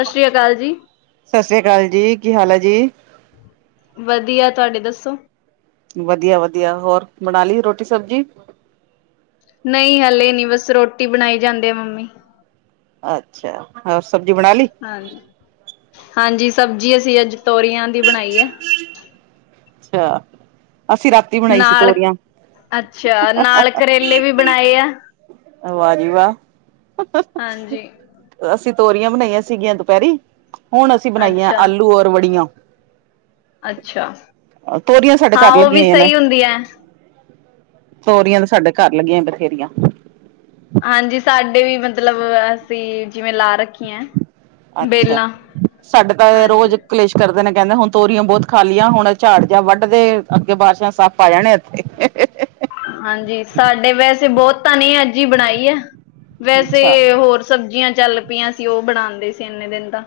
ਸਤਿ ਸ਼੍ਰੀ ਅਕਾਲ ਜੀ। ਸਤਿ ਸ੍ਰੀ ਅਕਾਲ ਜੀ, ਕੀ ਹਾਲ ਹੈ ਜੀ? ਵਧੀਆ, ਤੁਹਾਡੇ ਦੱਸੋ? ਵਧੀਆ-ਵਧੀਆ ਹੋਰ ਬਣਾ ਲਈ ਰੋਟੀ ਸਬਜ਼ੀ? ਨਹੀਂ ਹਲੇ ਨੀ, ਬਸ ਰੋਟੀ ਬਣਾਈ ਜਾਂਦੇ ਆ ਮੰਮੀ। ਅੱਛਾ, ਹੋਰ ਸਬਜ਼ੀ ਬਣਾ ਲਈ? ਹਾਂ ਹਾਂਜੀ ਸਬਜ਼ੀ ਅਸੀਂ ਅੱਜ ਤੋਰੀਆਂ ਦੀ ਬਣਾਈ ਹੈ। ਅੱਛਾ ਅਸੀਂ ਰਾਤ ਨਾਲ ਅੱਛਾ, ਨਾਲ ਕਰੇਲੇ ਵੀ ਬਣਾਏ ਆ। ਵਾਹ ਬੀ ਵਾਹ, ਹਾਂਜੀ ਅਸੀਂ ਤੋਰੀਆਂ ਬਣਾਈਆਂ ਸੀਗੀਆਂ ਦੁਪਹਿਰੀ, ਹੁਣ ਅਸੀਂ ਬਣਾਈਆਂ ਅੱਛਾ। ਆਲੂ ਔਰ ਵੜੀਆਂ। ਅੱਛਾ, ਤੋਰੀਆਂ ਸਾਡੇ ਹਾਂ ਘਰ ਉਹ ਲੱਗੀਆਂ ਵੀ ਹੋਈਆਂ ਨੇ। ਸਹੀ ਹੁੰਦੀਆਂ। ਤੋਰੀਆਂ ਤੇ ਸਾਡੇ ਘਰ ਲੱਗੀਆਂ ਬਥੇਰੀਆਂ। ਹਾਂਜੀ, ਸਾਡੇ ਵੀ ਮਤਲਬ ਅਸੀਂ ਜਿਵੇਂ ਲਾ ਰੱਖ- ਅੱਛਾ ਸਾਡੇ ਤਾਂ ਰੋਜ ਹਾਂਜੀ। ਕਲੇਸ਼ ਹਸਬੈਂਡ ਕਹਿੰਦੇ ਹੁਣ ਤੋਰੀਆਂ ਬੋਤ ਖਾਲੀਆਂ ਹੁਣ ਝਾੜ ਜਿਹਾ ਵੱਢਦੇ ਅੱਗੇ ਬਾਰਿਸ਼ਾਂ 'ਚ ਸੱਪ ਆ ਜਾਣੇ ਇੱਥੇ। ਹਾਂਜੀ, ਸਾਡੇ ਵੈਸੇ ਬੋਹਤਾ ਨੀ ਅੱਜ ਹੀ ਬਣਾਈ ਹੈ, ਵੈਸੇ ਅੱਛਾ ਹੋਰ ਸਬਜ਼ੀਆਂ ਚੱਲ ਪਈਆਂ ਸੀ ਉਹ ਬਣਾਉਂਦੇ ਸੀ, ਇੰਨੇ ਦਿਨ ਤਾਂ।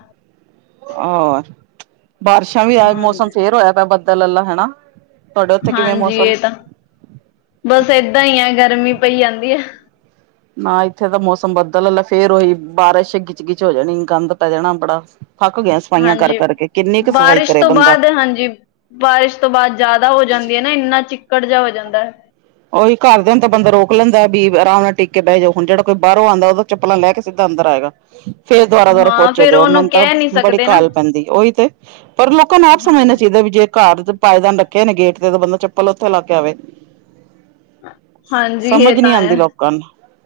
ਆ ਹਾ ਬਾਰਸ਼ਾਂ ਵੀ ਆਜ ਹਾਂਜੀ। ਮੌਸਮ ਫੇਰ ਹੋਇਆ ਪਿਆ ਬੱਦਲ ਅਲਾ ਹੈਨਾ। ਤੋਡੇ ਓਥੇ ਕਿਵੇਂ ਹਾਂਜੀ ਮੌਸਮ? ਇਹ ਤਾਂ ਬਸ ਏਦਾਂ ਈ ਆ ਗਰਮੀ ਪਈ ਜਾਂਦੀ ਆ। ਨਾ ਈਥੇ ਤਾਂ ਮੌਸਮ ਬੱਦਲ ਆਲਾ ਫੇਰ ਓਈ ਬਾਰਿਸ਼ ਗਿਚ-ਗਿਚ ਹੋ ਜਾਣੀ ਗੰਦ ਪੈ ਜਾਣਾ ਬੜਾ। ਥੱਕ ਗੇਆ ਸਫਾਈਆਂ ਹਾਂਜੀ। ਕਰ-ਕਰ ਕਰਕੇ ਕਿਨੀ ਕ ਸਫ਼ਾਈ ਬਾਰਿਸ਼ ਕਰੇ ਤੋਂ ਬੰਦਾ। ਬਾਅਦ ਹਾਂਜੀ, ਬਾਰਿਸ਼ ਤੋਂ ਬਾਦ ਜਾਦਾ ਹੋ ਜਾਂਦੀ ਹੈ ਨਾ ਈਨਾ ਚਿੱਕੜ ਜਾ ਹੋ ਜਾਂਦਾ ਐ। ਓਈ ਘਰ ਦੇਆਂ ਨੂੰ ਤਾਂ ਬੰਦਾ ਰੋਕ ਲੈਂਦਾ ਵੀ ਆਰਾਮ ਨਾਲ ਟੀ ਕੇ ਬੈ ਜੋ ਹੁਨ ਜੇ ੜਾ ਕੋਈ ਬਾਰੋਂ ਆਂਦਾ ਓ ਤਾਂ ਚੱਪਲਾਂ ਲੈ ਕੇ ਸਿਧਾ ਅੰਦਰ ਆਏਗਾ। ਫੇਰ ਦੁਆਰਾ-ਦੁਆਰਾ ਹਾਂ ਪੋਚੇ ਫੇਰ ਦੇਓ ਉਹਨੂੰ ਮੈਨ ਤਾਂ ਕਹਿ ਨਹੀਂ ਬੜੀ ਸਕਦੇ ਨਾ। ਘਾਲ ਪੈਂਦੀ ਓਈ ਤੇ। ਪਰ ਲੋਕਾਂ ਨੂੰ ਆਪ ਸਮਝਣਾ ਹਾਂਜੀ। ਚਾਈਦਾ ਵੀ, ਜੇ ਘਰ ਪਾਏਦਾਨ ਰੱਖੇ ਨੇ ਗੇਟ ਤੇ ਤਾਂ ਬੰਦਾ ਚੱਪਲ ਓਥੇ ਲਾ ਕੇ ਆਵੇ। ਸ ਹਾਂਜੀ ਸਮਝ ਇਹ ਤਾਂ ਨੀ ਹੈ ਆਦੀ ਲੋਕਾਂ ਨੂੰ,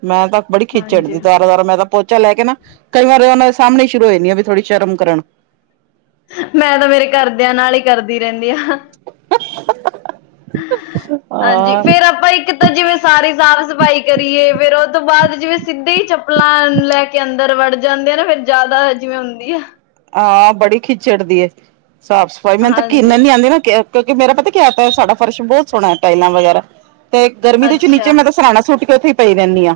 ਮੈਂ ਤਾਂ ਬੜੀ ਖੀ ਹਾਂਜੀ। ਚੜਦੀ ਦੁਆਰਾ-ਦੁਆਰਾ ਮੈਂ ਤਾਂ ਪੋਚਾ ਲੈ ਕੇ ਨਾ, ਕਈ ਵਾਰ ਓਨਾਂ ਦੇ ਸਾਮਣੇ ਸ਼ੁਰੂ ਹੋ ਜਾਂਨੀ ਆ ਵੀ ਥੋੜੀ ਸ਼ਰਮ ਕਰਨ। ਮੈਂ ਤਾਂ ਮੇਰੇ ਘਰਦੇਆਂ ਨਾਲ ਈ ਕਰਦੀ ਰੈਦੀ ਹਾ। [inaudible] [inaudible] ਹਾਂਜੀ, ਹਾਂ ਫੇਰ ਆਪਾਂ ਇਕ ਤਾਂ ਜਿਵੇਂ ਸਾਰੀ ਸਾਫ-ਸਫਾਈ ਕਰੀਏ ਫੇਰ ਓਤੋਂ ਬਾਦ ਜਿਵੇਂ ਸਿਧੇ ਈ ਚੱਪਲਾਂ, ਲੈ ਕੇ ਕੇ ਅੰਦਰ ਵੜ ਜਾਂਦੇ ਆ ਨਾ ਫੇਰ ਜਾਦਾ ਜਿਵੇਂ ਹੁੰਦੀ ਆ। ਹਾਂ, ਬੜੀ ਖੀ ਚੜਦੀ ਏ, ਸਾਫ਼ ਸਫ਼ਾਈ, ਮੇਨੂੰ ਤਾਂ ਘਿਣ ਹਾਂਜੀ ਐਨੀ ਆਦੀ ਨਾ ਕੈ ਕਿਉਂਕਿ ਮੇਰਾ ਪਤਾ ਕੇਆ ਆਤਾ ਐ, ਸਾਡਾ ਫਰਸ਼ ਬੋ ਸੋਣਾ ਆਂ ਟਾਈਲਾਂ ਵਗੈਰਾ ਤੇ ਗਰਮੀ ਦੇ ਵੀਚ ਨੀਚੇ ਅੱਛਾ ਮੈਂ ਤਾਂ ਸਰਾਣਾ ਸੁੱਟ ਕੇ ਓਥੇ ਈ ਪਈ ਰੈਂਨੀ ਆਂ।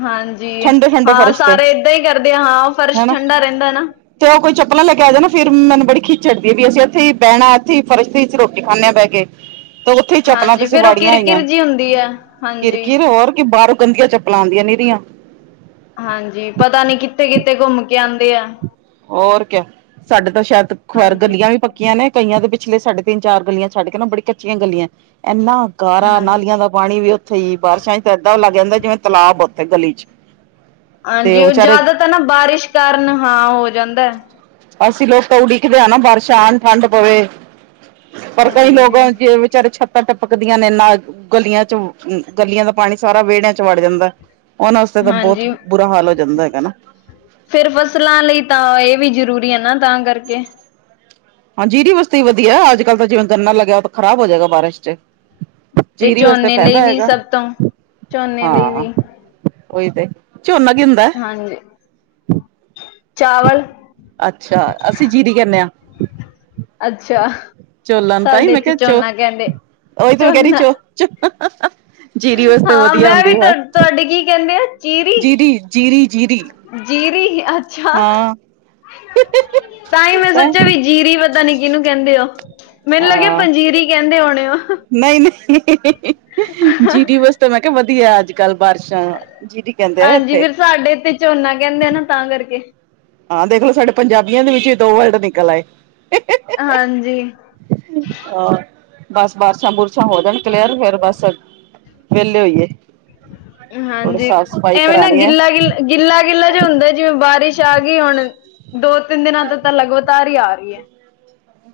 ਹਾਂਜੀ, ਹਾਂ ਸਾਰੇ ਏਦਾਂ ਈ ਕਰਦੇ ਆ ਹਾਂ ਫਰਸ਼ ਹਨਾ ਠੰਡਾ ਰੈਂਦਾ ਨਾ। ਤੇ ਓ ਕੋਈ ਚੱਪਲਾ ਲੈ ਆ ਜਾ ਨਾ ਫੇਰ ਮੈਨੂੰ ਬੜੀ ਖਿੱਚ ਚੜਦੀ ਵੀ ਅਸੀਂ ਏਥੇ ਈ ਬੈਣਾ ਏਥੇ ਈ ਫਰਸ਼ ਦੀ ਈਚ ਰੋਟੀ ਖਾਂਦੇ ਆਂ ਬੈ ਕੇ। ਤੇ ਓਥੇ ਈ ਚੱਪਲਾਂ ਹਾਂਜੀ ਤੁਸੀਂ ਫੇਰ ਉਹ ਵਾੜੀਆਂ ਕਿਰ ਹੋਂਈਆਂ, ਕਿਰ ਜੀ ਹੁੰਦੀ ਆ ਹਾਂਜੀ ਕਿਰ-ਕਿਰ ਹੋਰ ਕੀ ਬਾਰੋਂ ਗੰਦੀਆਂ ਚੱ ਪਲਾਂ ਆਂਦੀਆਂ ਨੀਆਂ। ਹਾਂਜੀ, ਪਤਾ ਨੀ ਕਿਤੇ-ਕਿਤੇ ਘੁੰਮ ਕੇ ਆਂਦੇ ਆ। ਔਰ ਕੇਆ, ਸਾਡੇ ਤਾਂ ਸੈ਼ਦ, ਖੁਆਰ ਹਾਂਜੀ ਗਲੀਆਂ ਵੀ ਪ ਕੇਆਂ ਨੇ ਕਈਆਂ ਦੇ ਪਿਛਲੇ ਸਾਡੇ ਤਿਨ-ਚਾਰ ਗਲੀਆਂ ਛੱਡ ਕੇ ਨਾ ਬੜੀ ਕੱਚੀਆਂ ਗਲੀਆਂ, ਐਨਾ ਗਾਰਾ ਹਾਂਜੀ ਨਾਲੀਆਂ ਦਾ ਪਾਣੀ ਵੀ ਓਥੇ ਈ ਬਾਰਸ਼ਾਂ ਚ ਏਦਾਂ ਲੱਗ ਜਾਂਦਾ, ਜਿਵੇਂ ਤਲਾਬ ਆ ਓਥੇ ਗਲੀ ਚ ਤੇ ਹਾਂਜੀ, ਉਹ ਓ ਵਿਚਾਰੇ ਜਾਦਾ ਤਾਂ ਨਾ ਬਾਰਿਸ਼ ਕਾਰਨ ਹਾਂ ਹੋ ਜਾਂਦੈ। ਅਸੀਂ ਲੋਕ ਤਾਂ ਉਡੀਕਦੇ ਆਂ ਨਾਂ ਬਾਰਸਾ਼ ਆਣ ਠੰਡ ਪਵੇ। ਪਰ ਕਈ ਲੋਕ ਹਾਂਜੀ ਜੇ ਵਿਚਾਰੇ ਛੱ ਤਾਂ ਟੱਪਕਦੀਆਂ ਨੇ ਨਾ ਗਲੀਆਂ ਚ, ਉ ਗਲੀਆਂ ਦਾ ਪਾਣੀ ਸਾਰਾ ਵੇੜੇਆਂ ਚ ਵੜ ਜਾਂਦਾ। ਓਨਾਂ ਵਾਸਤੇ ਤਾਂ ਬੋਤ ਹਾਂਜੀ ਬੁਰਾ ਹਾਲ ਹੋ ਜਾਂਦਾ ਹੈਗਾ ਨਾ। ਫਿਰ ਬਸ ਲਾਂ ਲਈ ਤਾਂ ਏ ਵੀ ਜ਼ਰੂਰੀ ਆ ਨਾ ਤਾਂ ਕਰਕੇ। ਹਾਂ, ਜਿਦੇ ਵਸਤੇ ਵਦੀਆ ਅੱਜ-ਕੱਲ ਤਾਂ ਜਿਵੇਂ ਗੰਨਾ ਲੱਗੇਆ ਓ ਤਾਂ ਖ਼ਰਾਬ ਹੋ ਜੇਗਾ ਬਾਰਿਸ਼ ਚ। ਤੇ ਜੀਰੀ ਵਾਸਤੇ ਝੋਨੇ ਫੈਦਾ ਲਈ ਵੀ ਹੈਗਾ, ਸਭ ਤੋਂ ਝੋਨੇ ਲਈ ਹਾਂ। ਵੀ ਐਈ ਤੇ, ਝੋਨਾ ਕੀ ਹੁੰਦੈ? ਹਾਂਜੀ। ਚਾਵਲ ਅੱਛਾ, ਅਸੀਂ ਜੀਰੀ ਕੈਨੇ ਆ। ਅੱਛਾ। ਓਹੀ ਤਾ ਸਾਡੇ ਇੱਥੇ ਝੋਨਾ ਕਹਿੰਦੇ ਮੈਂ ਕੈ ਰਈ ਝੋਨਾ ਝੋ, ਝੋ ਹਾਂ, ਮੈਂ ਵੀ ਤੁ ਤੁਆਡੀ ਕੀ ਕੈਂਦੇ ਆ ਚੀਰੀ ਜੀਰੀ ਜੀਰੀ ਜੀਰੀ ਜੀਰੀ, ਅੱਛਾ। ਹਾਂ ਤਾਂ ਈ ਮੈਂ ਸੋਚੇਆ ਵੀ ਜੀਰੀ ਪਤਾ ਨੀ ਕੀਨੂੰ ਕੈਦੇ ਓ। ਮੇਨੂੰ ਲੱਗੇਆ ਪੰਜੀਰੀ ਕੈਂਦੇ ਹੋਣੇ ਓ। ਨਈ-ਨਈ ਜੀਰੀ ਵਸਤੇ ਮੈਂ ਕੇਆ ਵਦੀਆ ਅੱਜ ਕੱਲ ਬਾਰਿਸ਼ਾਂ, ਜੀਰੀ ਕੈਂਦੇ ਆ ਇੱਥੇ। ਤੁਆਡੇ ਤੇ ਝੋਨਾ ਕੈਂਦੇ ਆ ਨਾ ਤਾਂ ਕਰਕੇ। ਹਾਂ, ਦੇਖਲੋ ਸਾਡੇ ਪੰਜਾਬੀਆਂ ਦੇ ਵਿੱਚ ਹੀ ਦੋ ਵਰਲਡ ਨਿਕਲ ਆਏ। ਹਾਂਜੀ। ਹਾਂ, ਬਸ ਬਾਰਸ਼ਾਂ-ਬੁਰਸ਼ਾਂ ਹੋ ਜਾਣ ਕਲੀਅਰ, ਫੇਰ ਬਸ ਵੇਲੇ ਹੋਈਏ। ਥੋੜੀ ਹਾਂਜੀ, ਸਾਫ਼ ਸਫ਼ਾਈ ਐਵੇਂ ਨਾ ਕਰਾਣੀ ਹੈ ਗਿੱਲਾ-ਗਿੱਲਾ ਗਿੱਲਾ-ਗਿੱਲਾ ਜਾ ਹੁੰਦਾ, ਜਿਵੇਂ ਬਾਰਿਸ਼ ਆਗੀ ਹੁਣ। ਦੋ-ਤਿੰਨ ਦਿਨਾਂ ਤੋਂ ਤਾਂ ਲਗਾਤਾਰ ਈ ਆ ਰੀਏ।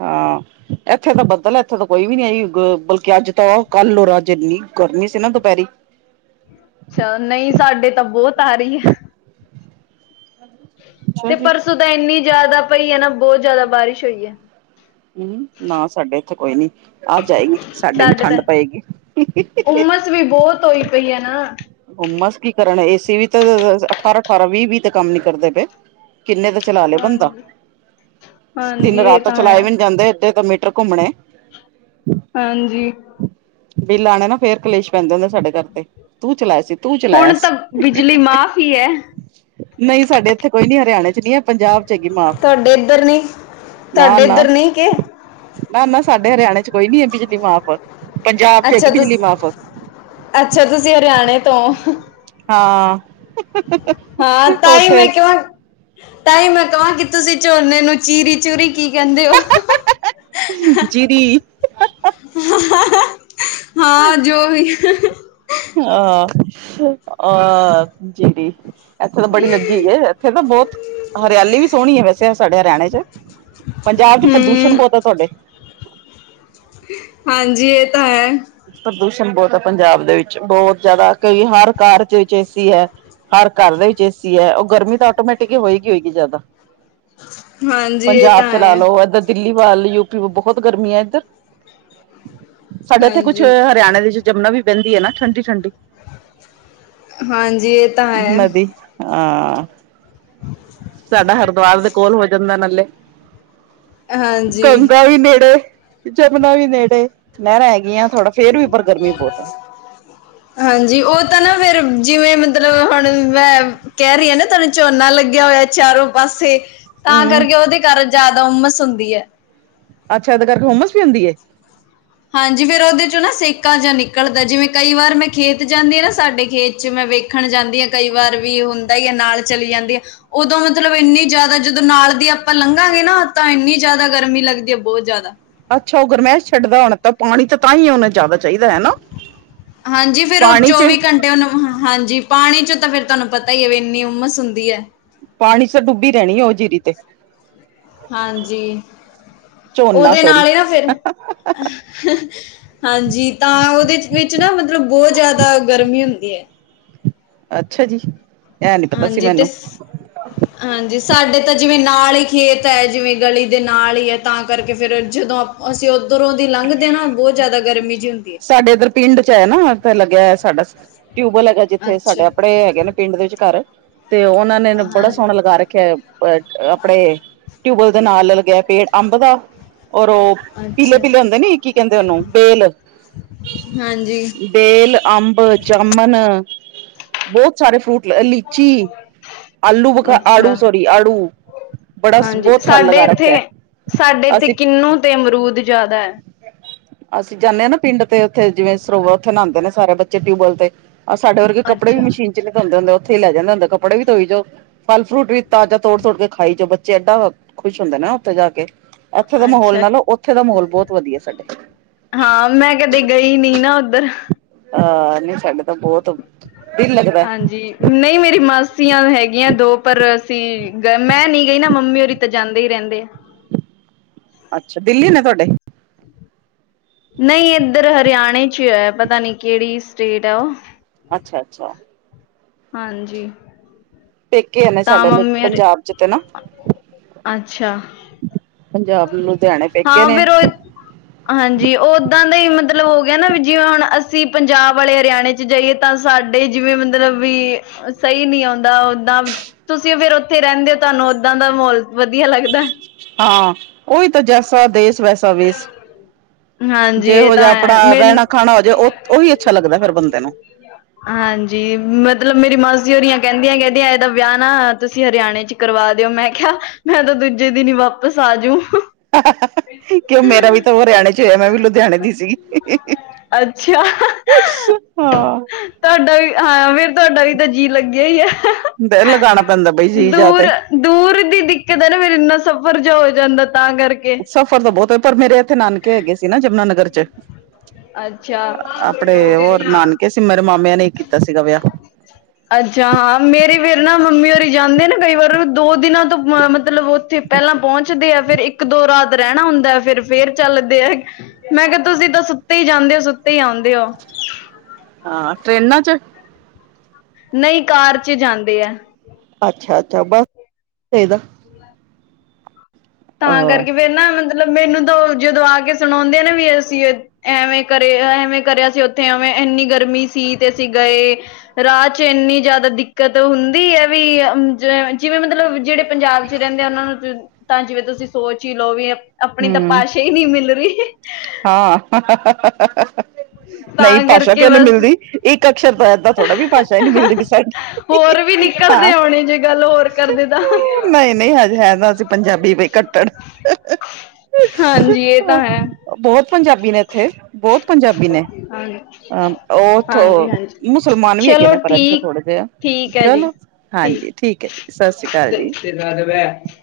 ਹਾਂ, ਏਥੇ ਤਾਂ ਬੱਦਲ ਏਥੇ ਤਾਂ ਕੋਈ ਵੀ ਨੀ ਆਈ, ਬਲਕਿ ਅੱਜ ਤਾਂ ਓ ਕੱਲ ਰੱਜ ਏਨੀ ਗਰਮੀ ਸੀ ਨਾ ਦੁਪੈਰੀ‌। ਅੱਛਾ, ਨਈਂ ਸਾਡੇ ਤਾਂ ਬੋਤ ਆ ਰੀਏ। ਅੱਛਾ ਤੇ ਜੀ ਪਰਸੋਂ ਤਾਂ ਏਨੀ ਜਾਦਾ ਪਈ ਐ ਨਾ ਬੋਤ ਜਾਦਾ ਬਾਰਿਸ਼ ਹੋਈਐ। ਹੂੰ, ਨਾ ਸਾਡੇ ਏਥੇ ਕੋਈ ਨੀ ਅੱਜ ਆਏਗੀ, ਸਾਡੇ ਵੀ ਠੰਡ ਪਏਗੀ। ਗਰਮੀ ਬੋਤ ਹੋਈ ਪਈ ਏਨਾ। ਹੁਮੱਸ ਕੀ ਕਰਨ ਏਸੀ ਵੀ ਤਾਂ ਅਅ ਅਠਾਰਾਂ-ਅਠਾਰਾਂ, ਵੀਹ- ਵੀਹ ਤੇ ਕੰਮ ਨੀ ਕਰਦੇ ਪਏ। ਕਿੰਨੇ ਦੇ ਚਲਾ ਲਏ ਬੰਦਾ। ਹਾਂਜੀ ਹਾਂਜੀ ਇਹ ਦਿਨ-ਰਾਤ ਤਾਂ ਹੈ ਚਲਾਏ ਵੀ ਨਈਂ ਜਾਂਦੇ ਏਦੇ ਤਾਂ ਮੀ ਟਰ ਘੁੰਮਣੇ। ਹਾਂਜੀ। ਬਿੱਲ ਆਣੇ ਨਾ, ਫੇਰ ਕਲੇਸ਼ ਪੈਂਦਾ ਹੁੰਦੇ ਨੇ ਸਾਡੇ ਘਰ ਤੇ। ਤੂੰ ਚਲਾਇਆ ਸੀ, ਤੂੰ ਚਲਾਇਆ ਹੁਣ ਤਾਂ ਸੀ। ਬਿਜਲੀ ਮਾਫ਼ ਹੀ ਹੈ ਨਈਂ ਸਾਡੇ ਇੱਥੇ ਕੋਈ ਨੀ, ਹਰਿਆਣੇ 'ਚ ਨੀਂ ਐ। ਪੰਜਾਬ 'ਚ ਹੈਗੀ ਮਾਫ, ਤੁਹਾਡੇ ਇੱਧਰ ਨਹੀਂ ਤੁਹਾਡੇ ਨਾ-ਨਾ। ਇੱਧਰ ਨਹੀਂ ਕਿ ਨਾ-ਨਾ, ਸਾਡੇ ਹਰਿਆਣੇ 'ਚ ਕੋਈ ਨੀ ਐ ਬਿਜਲੀ ਮਾਫ, ਪੰਜਾਬ 'ਚ ਹੈਗੀ ਅੱਛਾ ਤੁ ਬਿਜਲੀ ਮਾਫ। ਅੱਛਾ, ਤੁਸੀਂ ਹਰਿਆਣੇ ਤੋ ਓ। ਹਾਂ। ਹਾਂ, ਤਾਂਈ ਮੈਂ ਉੱਥੇ ਕਵਾਂ ਤਾਂ ਹੀ ਮੈਂ ਕਵਾਂ ਕਿ ਤੁਸੀਂ ਝੋਨੇ ਨੂੰ ਚੀਰੀ-ਚੂਰੀ ਕੀ ਕੈਂਦੇ ਓ? ਜੀਰੀ। [unintelligible] ਹਾਂ ਜੋ ਵੀ [unintelligible] ਆਹ [unintelligible] ਆਹ ਜੇੜੀ ਏਥੇ ਤਾਂ ਬੜੀ ਲੱਗੀ ਹੋਈਏ, ਏਥੇ ਤਾਂ ਬੋਤ ਹਰਿਆਲੀ ਵੀ ਸੋਣੀ ਆ ਵੈਸੇ ਸਾਡੇ ਹਰਿਆਣੇ ਚ। ਪੰਜਾਬ ਚ ਪ੍ਰਦੂਸ਼ਣ ਹੂੰ ਬੋਤ ਐ ਤੁਆਡੇ। ਹਾਂਜੀ, ਏ ਤਾਂ ਹੈ। ਪ੍ਰਦੂਸ਼ਣ ਬੋਤ ਐ ਪੰਜਾਬ ਦੇ ਵਿੱਚ, ਬੋਤ ਜਾਦਾ ਕਈ ਹਰ ਘਰ ਚ ਵਿੱਚ ਏਸੀ ਹੈ। ਹਰ ਘਰ ਦੇ ਵਿੱਚ ਏਸੀ ਐ, ਓ ਗਰਮੀ ਤਾਂ ਆਟੋਮੈਟਿਕ ਹੀ ਹੋਏਗੀ ਹੋਏਗੀ ਜਾਦਾ ਹਾਂਜੀ ਇਹ ਪੰਜਾਬ ਤਾਂ ਚ ਹੈ ਲਾਲੋ, ਏਧਰ ਦਿੱਲੀ ਵੱਲ ਯੂਪੀ ਵ ਬਹੋਤ ਗਰਮੀ ਐ, ਸਾਡੇ ਏਧਰ ਸਾਡਾ ਏਦੇ ਕੁਝ ਹਾਂਜੀ ਹਰਿਆਣੇ ਦੇ ਵਿੱਚ ਜਮਨਾ ਵੀ ਬੈਂਦੀ ਏਨਾ, ਠੰਡੀ- ਠੰਡੀ। ਹਾਂਜੀ ਇਹ ਤਾਂ ਹੈ ਨਦੀ, ਹਾਂ ਸਾਡਾ ਹਰਿਦੁਵਾਰ ਦੀ ਕੋਲ ਹੋਏ ਜਮਨਾ ਨਾਲੇ ਹਾਂਜੀ ਗੰਗਾਂ ਵੀ ਨੇੜੇ ਜਮਨਾ ਵੀ ਨੇੜੇ, ਨੈਰਾਂ ਹੈਗੀਆਂ ਥੋੜ੍ਹਾ ਫੇਰ ਵੀ ਪਰ ਗਰਮੀ ਬੋਤ ਆ। ਹਾਂਜੀ, ਓ ਤਾਂ ਨਾ ਫੇਰ ਜਿਵੇਂ ਮਤਲਬ ਹੁਣ ਵੀ ਮੈਂ ਕੈ ਰੀ ਆ ਨਾ ਤੁਆਨੂੰ ਝੋਨਾ ਲੱਗੇਆ ਹੋਯਾ ਚਾਰੋਂ ਪਾਸੇ ਤਾਂ ਹਮ ਕਰਕੇ ਉਹਦੇ ਕਾਰਨ ਜਾਦਾ ਉਮਸ ਹੁੰਦੀ ਐ। ਅੱਛਾ। ਇਦੇ ਕਰਕੇ ਹੋਮਸ ਵੀ ਹੁੰਦੀ ਏ। ਹਾਂਜੀ ਫੇਰ ਉਹਦੇ ਚੋਂ ਨਾ ਸੇਕਾ ਜੇਹਾ ਨਿਕਲਦੈ ਜਿਵੇਂ ਕਈ ਵਾਰ ਮੈਂ ਖੇਤ ਜਾਂਦੀ ਆ ਨਾ ਸਾਡੇ ਖੇਤ ਚ ਮੈਂ ਵੇਖ ਦੇਖਣ ਜਾਂਦੀ ਐ ਕਈ ਵਾਰ ਵੀ ਹੁੰਦਾ ਈਐ ਨਾਲ ਚਲੀ ਜਾਂਦੀ ਐ ਉਦੋਂ ਮਤਲਬ ਇੰਨੀ ਜਾਦਾ ਜਦੋਂ ਨਾਲ ਦੀ ਆਪਾਂ ਲੰਘਾਂਗੇ ਨਾ ਤਾਂ ਇੰਨੀ ਜਾਦਾ ਗਰਮੀ ਲੱਗਦੀ ਆ ਬੋਤ ਜਾਦਾ। ਅੱਛਾ। ਉਹ ਗਰਮੈਸ ਛੱਡਦਾ ਹੋਣਾ ਤਾਂ ਪਾਣੀ ਤੇ ਤਾਂ ਈ ਉਨੂੰ ਜਾਦਾ ਚਾਹੀਦੈ ਹਨਾ? ਹਾਂ ਜੀ, ਫਿਰ ਉਹ ਚੌਵੀ ਘੰਟ ਤੇ ਉਨੂੰ ਹ ਹਾਂਜੀ ਪਾਣੀ ਚ ਤਾਂ ਫਿਰ ਤਵਾਨੂੰ ਪਤਾ ਈ ਐ ਵੀ ਇੰਨੀ ਉਮਸ ਹੁੰਦੀ ਐ। ਪਾਣੀ ਚ ਡੁੱਬੀ ਰਹਣੀ ਏ ਉਹ ਜੀਰੀ ਤੇ ਹਾਂਜੀ। ਝੋਨਾ ਔਦੇ ਸੋਰੀ ਨਾਲ ਈ ਨਾ ਫੇਰ ਹਾਂਜੀ, ਤਾਂ ਉਦੇ ਚ ਵਿੱਚ ਨਾ ਮਤਲਬ ਬੋਹ ਜਾਦਾ ਗਰਮੀ ਹੁੰਦੀ ਐ। ਅੱਛਾ ਜੀ। ਇਹ ਨੀ ਪਤਾ ਸੀ ਹਾਂਜੀ। ਤੇ ਮੈਨੂੰ ਸ ਹਾਂਜੀ। ਸਾਡੇ ਤਾਂ ਜਿਵੇਂ ਨਾਲ ਈ ਖੇਤ ਐ, ਜਿਵੇਂ ਗਲੀ ਦੇ ਨਾਲ ਹੀ ਐ, ਤਾਂ ਕਰਕੇ ਫਿਰ ਜਦੋਂ ਅਸੀ ਔਧਰੋਂ ਦੀ ਲੰਘਦੇ ਆ ਨਾ ਬਹੁਤ ਜਾਦਾ ਗਰਮੀ ਜਿ ਹੁੰਦੀ ਏ। ਸਾਡੇ ਇੱਧਰ ਪਿੰਡ ਚ ਐ ਨਾ ਤਾਂ ਲੱਗਆ ਸਾਡਾ ਟਊਬਵੈਲ ਹੈਗਾ ਹੈ ਜਿੱਥੇ ਅੱਛਾ ਸਾਡਾ, ਆਪੜੇ ਹੈਗੇ ਨੇ ਪਿੰਡ ਦੇ ਵਿਚ ਘਰ ਤੇ ਉਹਨਾਂ ਨੇ ਨ ਬੜਾ ਹਾਂ ਸੋਹਣਾ ਲੱਗਾ ਰੱਖਿਐ ਪ ਆਪਣੇ ਟਊਬਵਲ ਦੇ ਨਾਲ ਲੱਗਿਆ ਪੇੜ ਅੰਬ ਦਾ ਔਰ ਉਹ ਅੱਛਾ। ਕਿ ਲਯਾਂਦੇ ਨੀ ਕੀ ਕਹੰਦੇ ਉਨੂੰ ਬੇਲ। [unintelligible] ਹਾਂਜੀ ਬੇਲ, ਅੰਬ, ਜਾਮਣ ਬਹੁਤ ਸਾਰੇ ਫਰੂਟ ਅ ਲੀਚੀ, ਆਲੂ ਬੁਖ, ਆੜੂ ਅੱਛਾ ਸੋਰੀ ਆੜੂ। ਬੜਾ ਹਾਂਜੀ। ਬਹੁਤ ਫਲ ਸਾਡੇ ਲਗਾ ਰੱਖਿਆ ਇੱਥੇ- ਸਾਡੇ ਇੱਥੇ ਕਿੰਨੂੰ ਤੇ ਅਮਰੂਦ ਜਾਦੈ। ਅਸੀ ਜਾਂਨੇ ਆ ਨਾ ਪਿੰਡ ਤੇ ਉਥੇ ਜਿਵੇਂ ਸਰੋਵਾ ਉਥੇ ਨਾਂਦੇ ਨੇ ਸਾਰੇ ਬੱਚੇ ਟਊਬਵਲ ਤੇ ਆ ਸਾਡੇ ਵਰਗੇ ਕੱਪੜੇ ਵੀ ਅੱਛਾ ਮਸ਼ੀਨ ਚ ਨੀ ਧੋੰਦੇ ਹੁੰਦੇ ਉਥੇ ਲੈ ਜਾਂਦੇ ਹੁੰਦੇ ਕੱਪੜੇ ਵੀ ਧੋਈ ਜਾਉ। ਫਲ- ਫਰੂਟ ਵੀ ਤਾਜ਼ਾ ਤੋੜ- ਤੋੜ ਕੇ ਖਾਈ ਜਾਉ ਬੱਚੇ ਏਡਾ ਖੁਸ਼ ਹੁੰਦੇ ਨੇ ਉਥੇ ਜਾ ਕੇ। ਏਥੇ ਦੇ ਮਹੌਲ ਅੱਛਾ ਨਾਲੋ ਔਥੇ ਦਾ ਮਹੌਲ ਹਾਂ ਮੈਂ ਕਦੀ ਗਈ ਨੀ ਨਾ ਉੱਧਰ। ਆ ਨ੍ਹੀਂ ਸਾਡੇ ਤਾਂ ਬੋਤ ਹਾਂਜੀ। ਨਈ ਮੇਰੀ ਮਾਸੀਆਂ ਹੈਗੀਆਂ ਦੋ ਪਰ ਅਸੀ ਗ ਮੈਂ ਨੀ ਗਈ ਨਾ ਮੰਮੀ ਹੋਰੀ ਤੇ ਜਾਂਦੇ ਈ ਰੈਂਦੇ ਆ। ਅੱਛਾ। ਦਿੱਲੀ ਨੇ ਤੁਵਾਡੇ? [inaudible] ਨਈ ਏਧਰ ਹਰਿਆਣੇ ਚੀ ਏ ਪਤਾ ਨੀ ਕੇਹੜੀ ਸਟੇਟ ਏ ਉਹ? ਅੱਛਾ-ਅੱਛਾ। ਹਾਂਜੀ। ਪੇਕੇ ਨੇ ਤਾਂ ਸਾਡੇ ਮੰਮੀ ਔਰੀ, ਪੰਜਾਬ ਚ ਤੇ ਨਾ ਅੱਛਾ। ਪੰਜਾਬ ਲੁਧਿਆਣੇ ਪੇਕੇ ਹਾਂ ਨੇ ਫਿਰ ਉਹੀ ਹਾਂਜੀ। ਉੱਦਾਂ ਦਾ ਈ ਮਤਲਬ ਹੋ ਗਆ ਨਾ ਵੀ ਜਿਵੇਂ ਹੁਣ ਅਸੀ ਪੰਜਾਬ ਆਲੇ ਹਰਿਆਣੇ ਚ ਜਾੲਯੇ ਤਾਂ ਸਾਡੇ ਜਿਵੇਂ ਮਤਲਬ ਵੀ ਵਈ ਨੀ ਔਂਦਾ ਜਿ ਤੁਸੀ ਫਿਰ ਉਥੇ ਈ ਰਹੰਦੇ ਤਹਾਨੂੰ ਔਦਾਂ ਦਾ ਮਹੌਲ ਵਧੀਆ ਲੱਗਦੈ। ਹਾਂ। ਉਹੀ ਤੇ ਜੈਸਾ ਦੇਸ ਵੈਸਾ ਵੇਸ, ਹਾਂਜੀ ਇਹ ਜੇਹੋ ਤਾਂ ਜੇਹਾ ਹੈ ਆਪਣਾ ਮੈਨੂੰ ਰਹਣਾ ਖਾਣਾ ਹੋ ਜੇ ਉਹ- ਉਹੀ ਅੱਛਾ ਲੱਗਦੈ ਫੇਰ ਬੰਦੇ ਨੂੰ। ਹਾਂਜੀ ਮਤਲਬ ਮੇਰੀ ਮਾਸੀ ਹੋਰੀਆਂ ਕਹਿੰਦੀਆਂ, ਕਹਿੰਦੀਆਂ ਇਹਦਾ ਵਿਆਹ ਨਾ ਤੁਸੀਂ ਹਰਿਆਣੇ ਚ ਕਰਵਾ ਦਿਓ ਮੈਂ ਕਿਹਾ ਮੈਂ ਤਾਂ ਦੂਜੇ ਦਿਨ ਈ ਵਾਪਸ ਆਜੂ। ਕਿਉਂ ਮੇਰਾ ਵੀ ਤਾਂ ਹਰਿਆਣੇ ਚ ਹੋਇਆ ਮੈਂ ਵੀ ਲੁਧਿਆਣੇ ਦੀ ਸੀਗੀ। ਅੱਛਿਆ। ਹਾਂ। ਤੁਹਾਡਾ ਵੀ ਹਾਂ ਫੇਰ ਤੁਹਾਡਾ ਵੀ ਤਾਂ ਜੀਅ ਲੱਗਿਆ ਈ ਐ। ਦਿਲ ਲਗਾਣਾ ਪੈਂਦਾ ਬਈ ਜੀਅ ਜਾ ਤੇ ਦੂਰ ਦੀ ਦਿੱਕਤ ਏ ਨਾ ਫੇਰ ਇੰਨਾ ਸਫ਼ਰ ਜਾ ਹੋ ਜਾਂਦਾ ਤਾਂ ਕਰਕੇ। ਸਫ਼ਰ ਤਾਂ ਬਹੁਤ ਏ ਪਰ ਮੇਰੇ ਇੱਥੇ ਨਾਨਕੇ ਹੈਗੇ ਸੀ ਨਾ ਯਮਨਾਨਗਰ। ਚ, ਆਪਣੇ ਹੋਰ ਅੱਛਾ ਨਾਨਕ ਕੇ ਸੀ ਮੇਰੇ ਮਾਮਿਆਂ ਨੇ ਹੀ ਕੀਤਾ ਸੀਗਾ ਵਿਆਹ ਅੱਛਾ ਹਾਂ ਮੇਰੀ ਫੇਰ ਨਾ ਮੰਮੀ ਹੋਰੀ ਜਾਂਦੇ ਨਾ ਕਈ ਵਾਰ ਦੋ ਦਿਨਾਂ ਤੋਂ ਮ ਮਤਲਬ ਉੱਥੇ ਪੈਲਾ ਪਹੁੰਚਦੇ ਆ ਫੇਰ ਇੱਕ-ਦੋ ਰਾਤ ਰੈਣਾ ਹੁੰਦਾ ਹੈ ਫੇਰ-ਫੇਰ ਚੱਲਦੇ ਆ। ਮੈਂ ਕਿਹਾ ਤੁਸੀਂ ਤਾਂ ਸੁੱਤੇ ਈ ਜਾਂਦੇ ਓ ਸੁੱਤੇ ਈ ਆਂਦੇ ਓ। ਹਾਂ ਟਰੇਨਾਂ ਚ? ਨਈ ਕਾਰ ਚ ਈ ਜਾਂਦੇ ਐ ਅੱਛਾ-ਅੱਛਾ ਬਸ [inaudible] [inaudible] ਤਾਂ ਅ ਕਰਕੇ ਫੇਰ ਨਾ ਮਤਲਬ ਮੈਨੂੰ ਤੋ ਜਦੋਂ ਆ ਕੇ ਸੁਣੋਉਂਦੇ ਨਾ ਵੀ ਅਸੀਂ ਐਵੇਂ ਕਰੇ ਐਵੇਂ ਕਰਿਆ ਸੀ ਉੱਥੇ ਐਵੇਂ ਇੰਨੀ ਗਰਮੀ ਸੀ ਤੇ ਅਸੀਂ ਗਏ ਰਾਹ ਚ ਏਨੀ ਜ਼ਿਆਦਾ ਦਿੱਕਤ ਹੁੰਦੀ ਐ ਵੀ ਜਿਵੇਂ ਮਤਲਬ ਜੇੜੇ ਪੰਜਾਬ ਚ ਰੈਂਦੇ ਆ ਉਨਾਂ ਨੂੰ ਤ ਤਾਂ ਜਿਵੇਂ ਤੁਸੀਂ ਸੋਚ ਹੀ ਈ ਲੋ ਵੀ ਆਪਣੀ ਤਾਂ ਹੂੰ ਭਾਸਾ ਈ ਨੀ ਮਿਲ ਰੀ ਨਈ ਤਾਂ ਭਾਸ਼ਾ ਕਰਕੇ ਕਿਓ ਨੀ ਬਸ ਮਿਲਦੀ। ਇੱਕ ਅਕਸਰ ਤੋਂ ਏਦਾਂ ਥੋੜਾ ਵੀ ਭਾਸ਼ਾ ਈ ਨੀ ਮਿਲਦੀ ਪਈ ਸਾਡੀ, ਹੋਰ ਵੀ ਹਾਂ। ਨਿਕਲਦੇ [unintelligible] ਹੋਰ ਕਰ ਦੇਦਾ ਨਈ, ਨਈ ਹਜੇ ਹੈ ਤਾਂ ਅਸੀਂ ਪੰਜਾਬੀ ਵੀ ਕੱਟੜ ਹਾਂਜੀ ਏ ਤਾਂ ਹੈ। ਬਹੁਤ ਪੰਜਾਬੀ ਨੇ ਇੱਥੇ ਬਹੁਤ ਪੰਜਾਬੀ ਨੇ ਹਾਂਜੀ ਅਮ ਉਹਥੋ ਹਾਂਜੀ ਹਾਂਜੀ ਮੁਸਲਮਾਨ ਵੀ ਹੈਗੇ ਚਲੋ ਨੇ ਪਰ ਐਥੇ ਠੀਕ ਥੋੜੇ ਜੇ, ਠੀਕ ਹੈ ਜੀ ਚਲੋ ਹਾਂਜੀ ਠੀਕ ਐ ਜੀ ਸਸ ਸ੍ਰੀ ਕਾਲ ਜੀ। [unintelligible]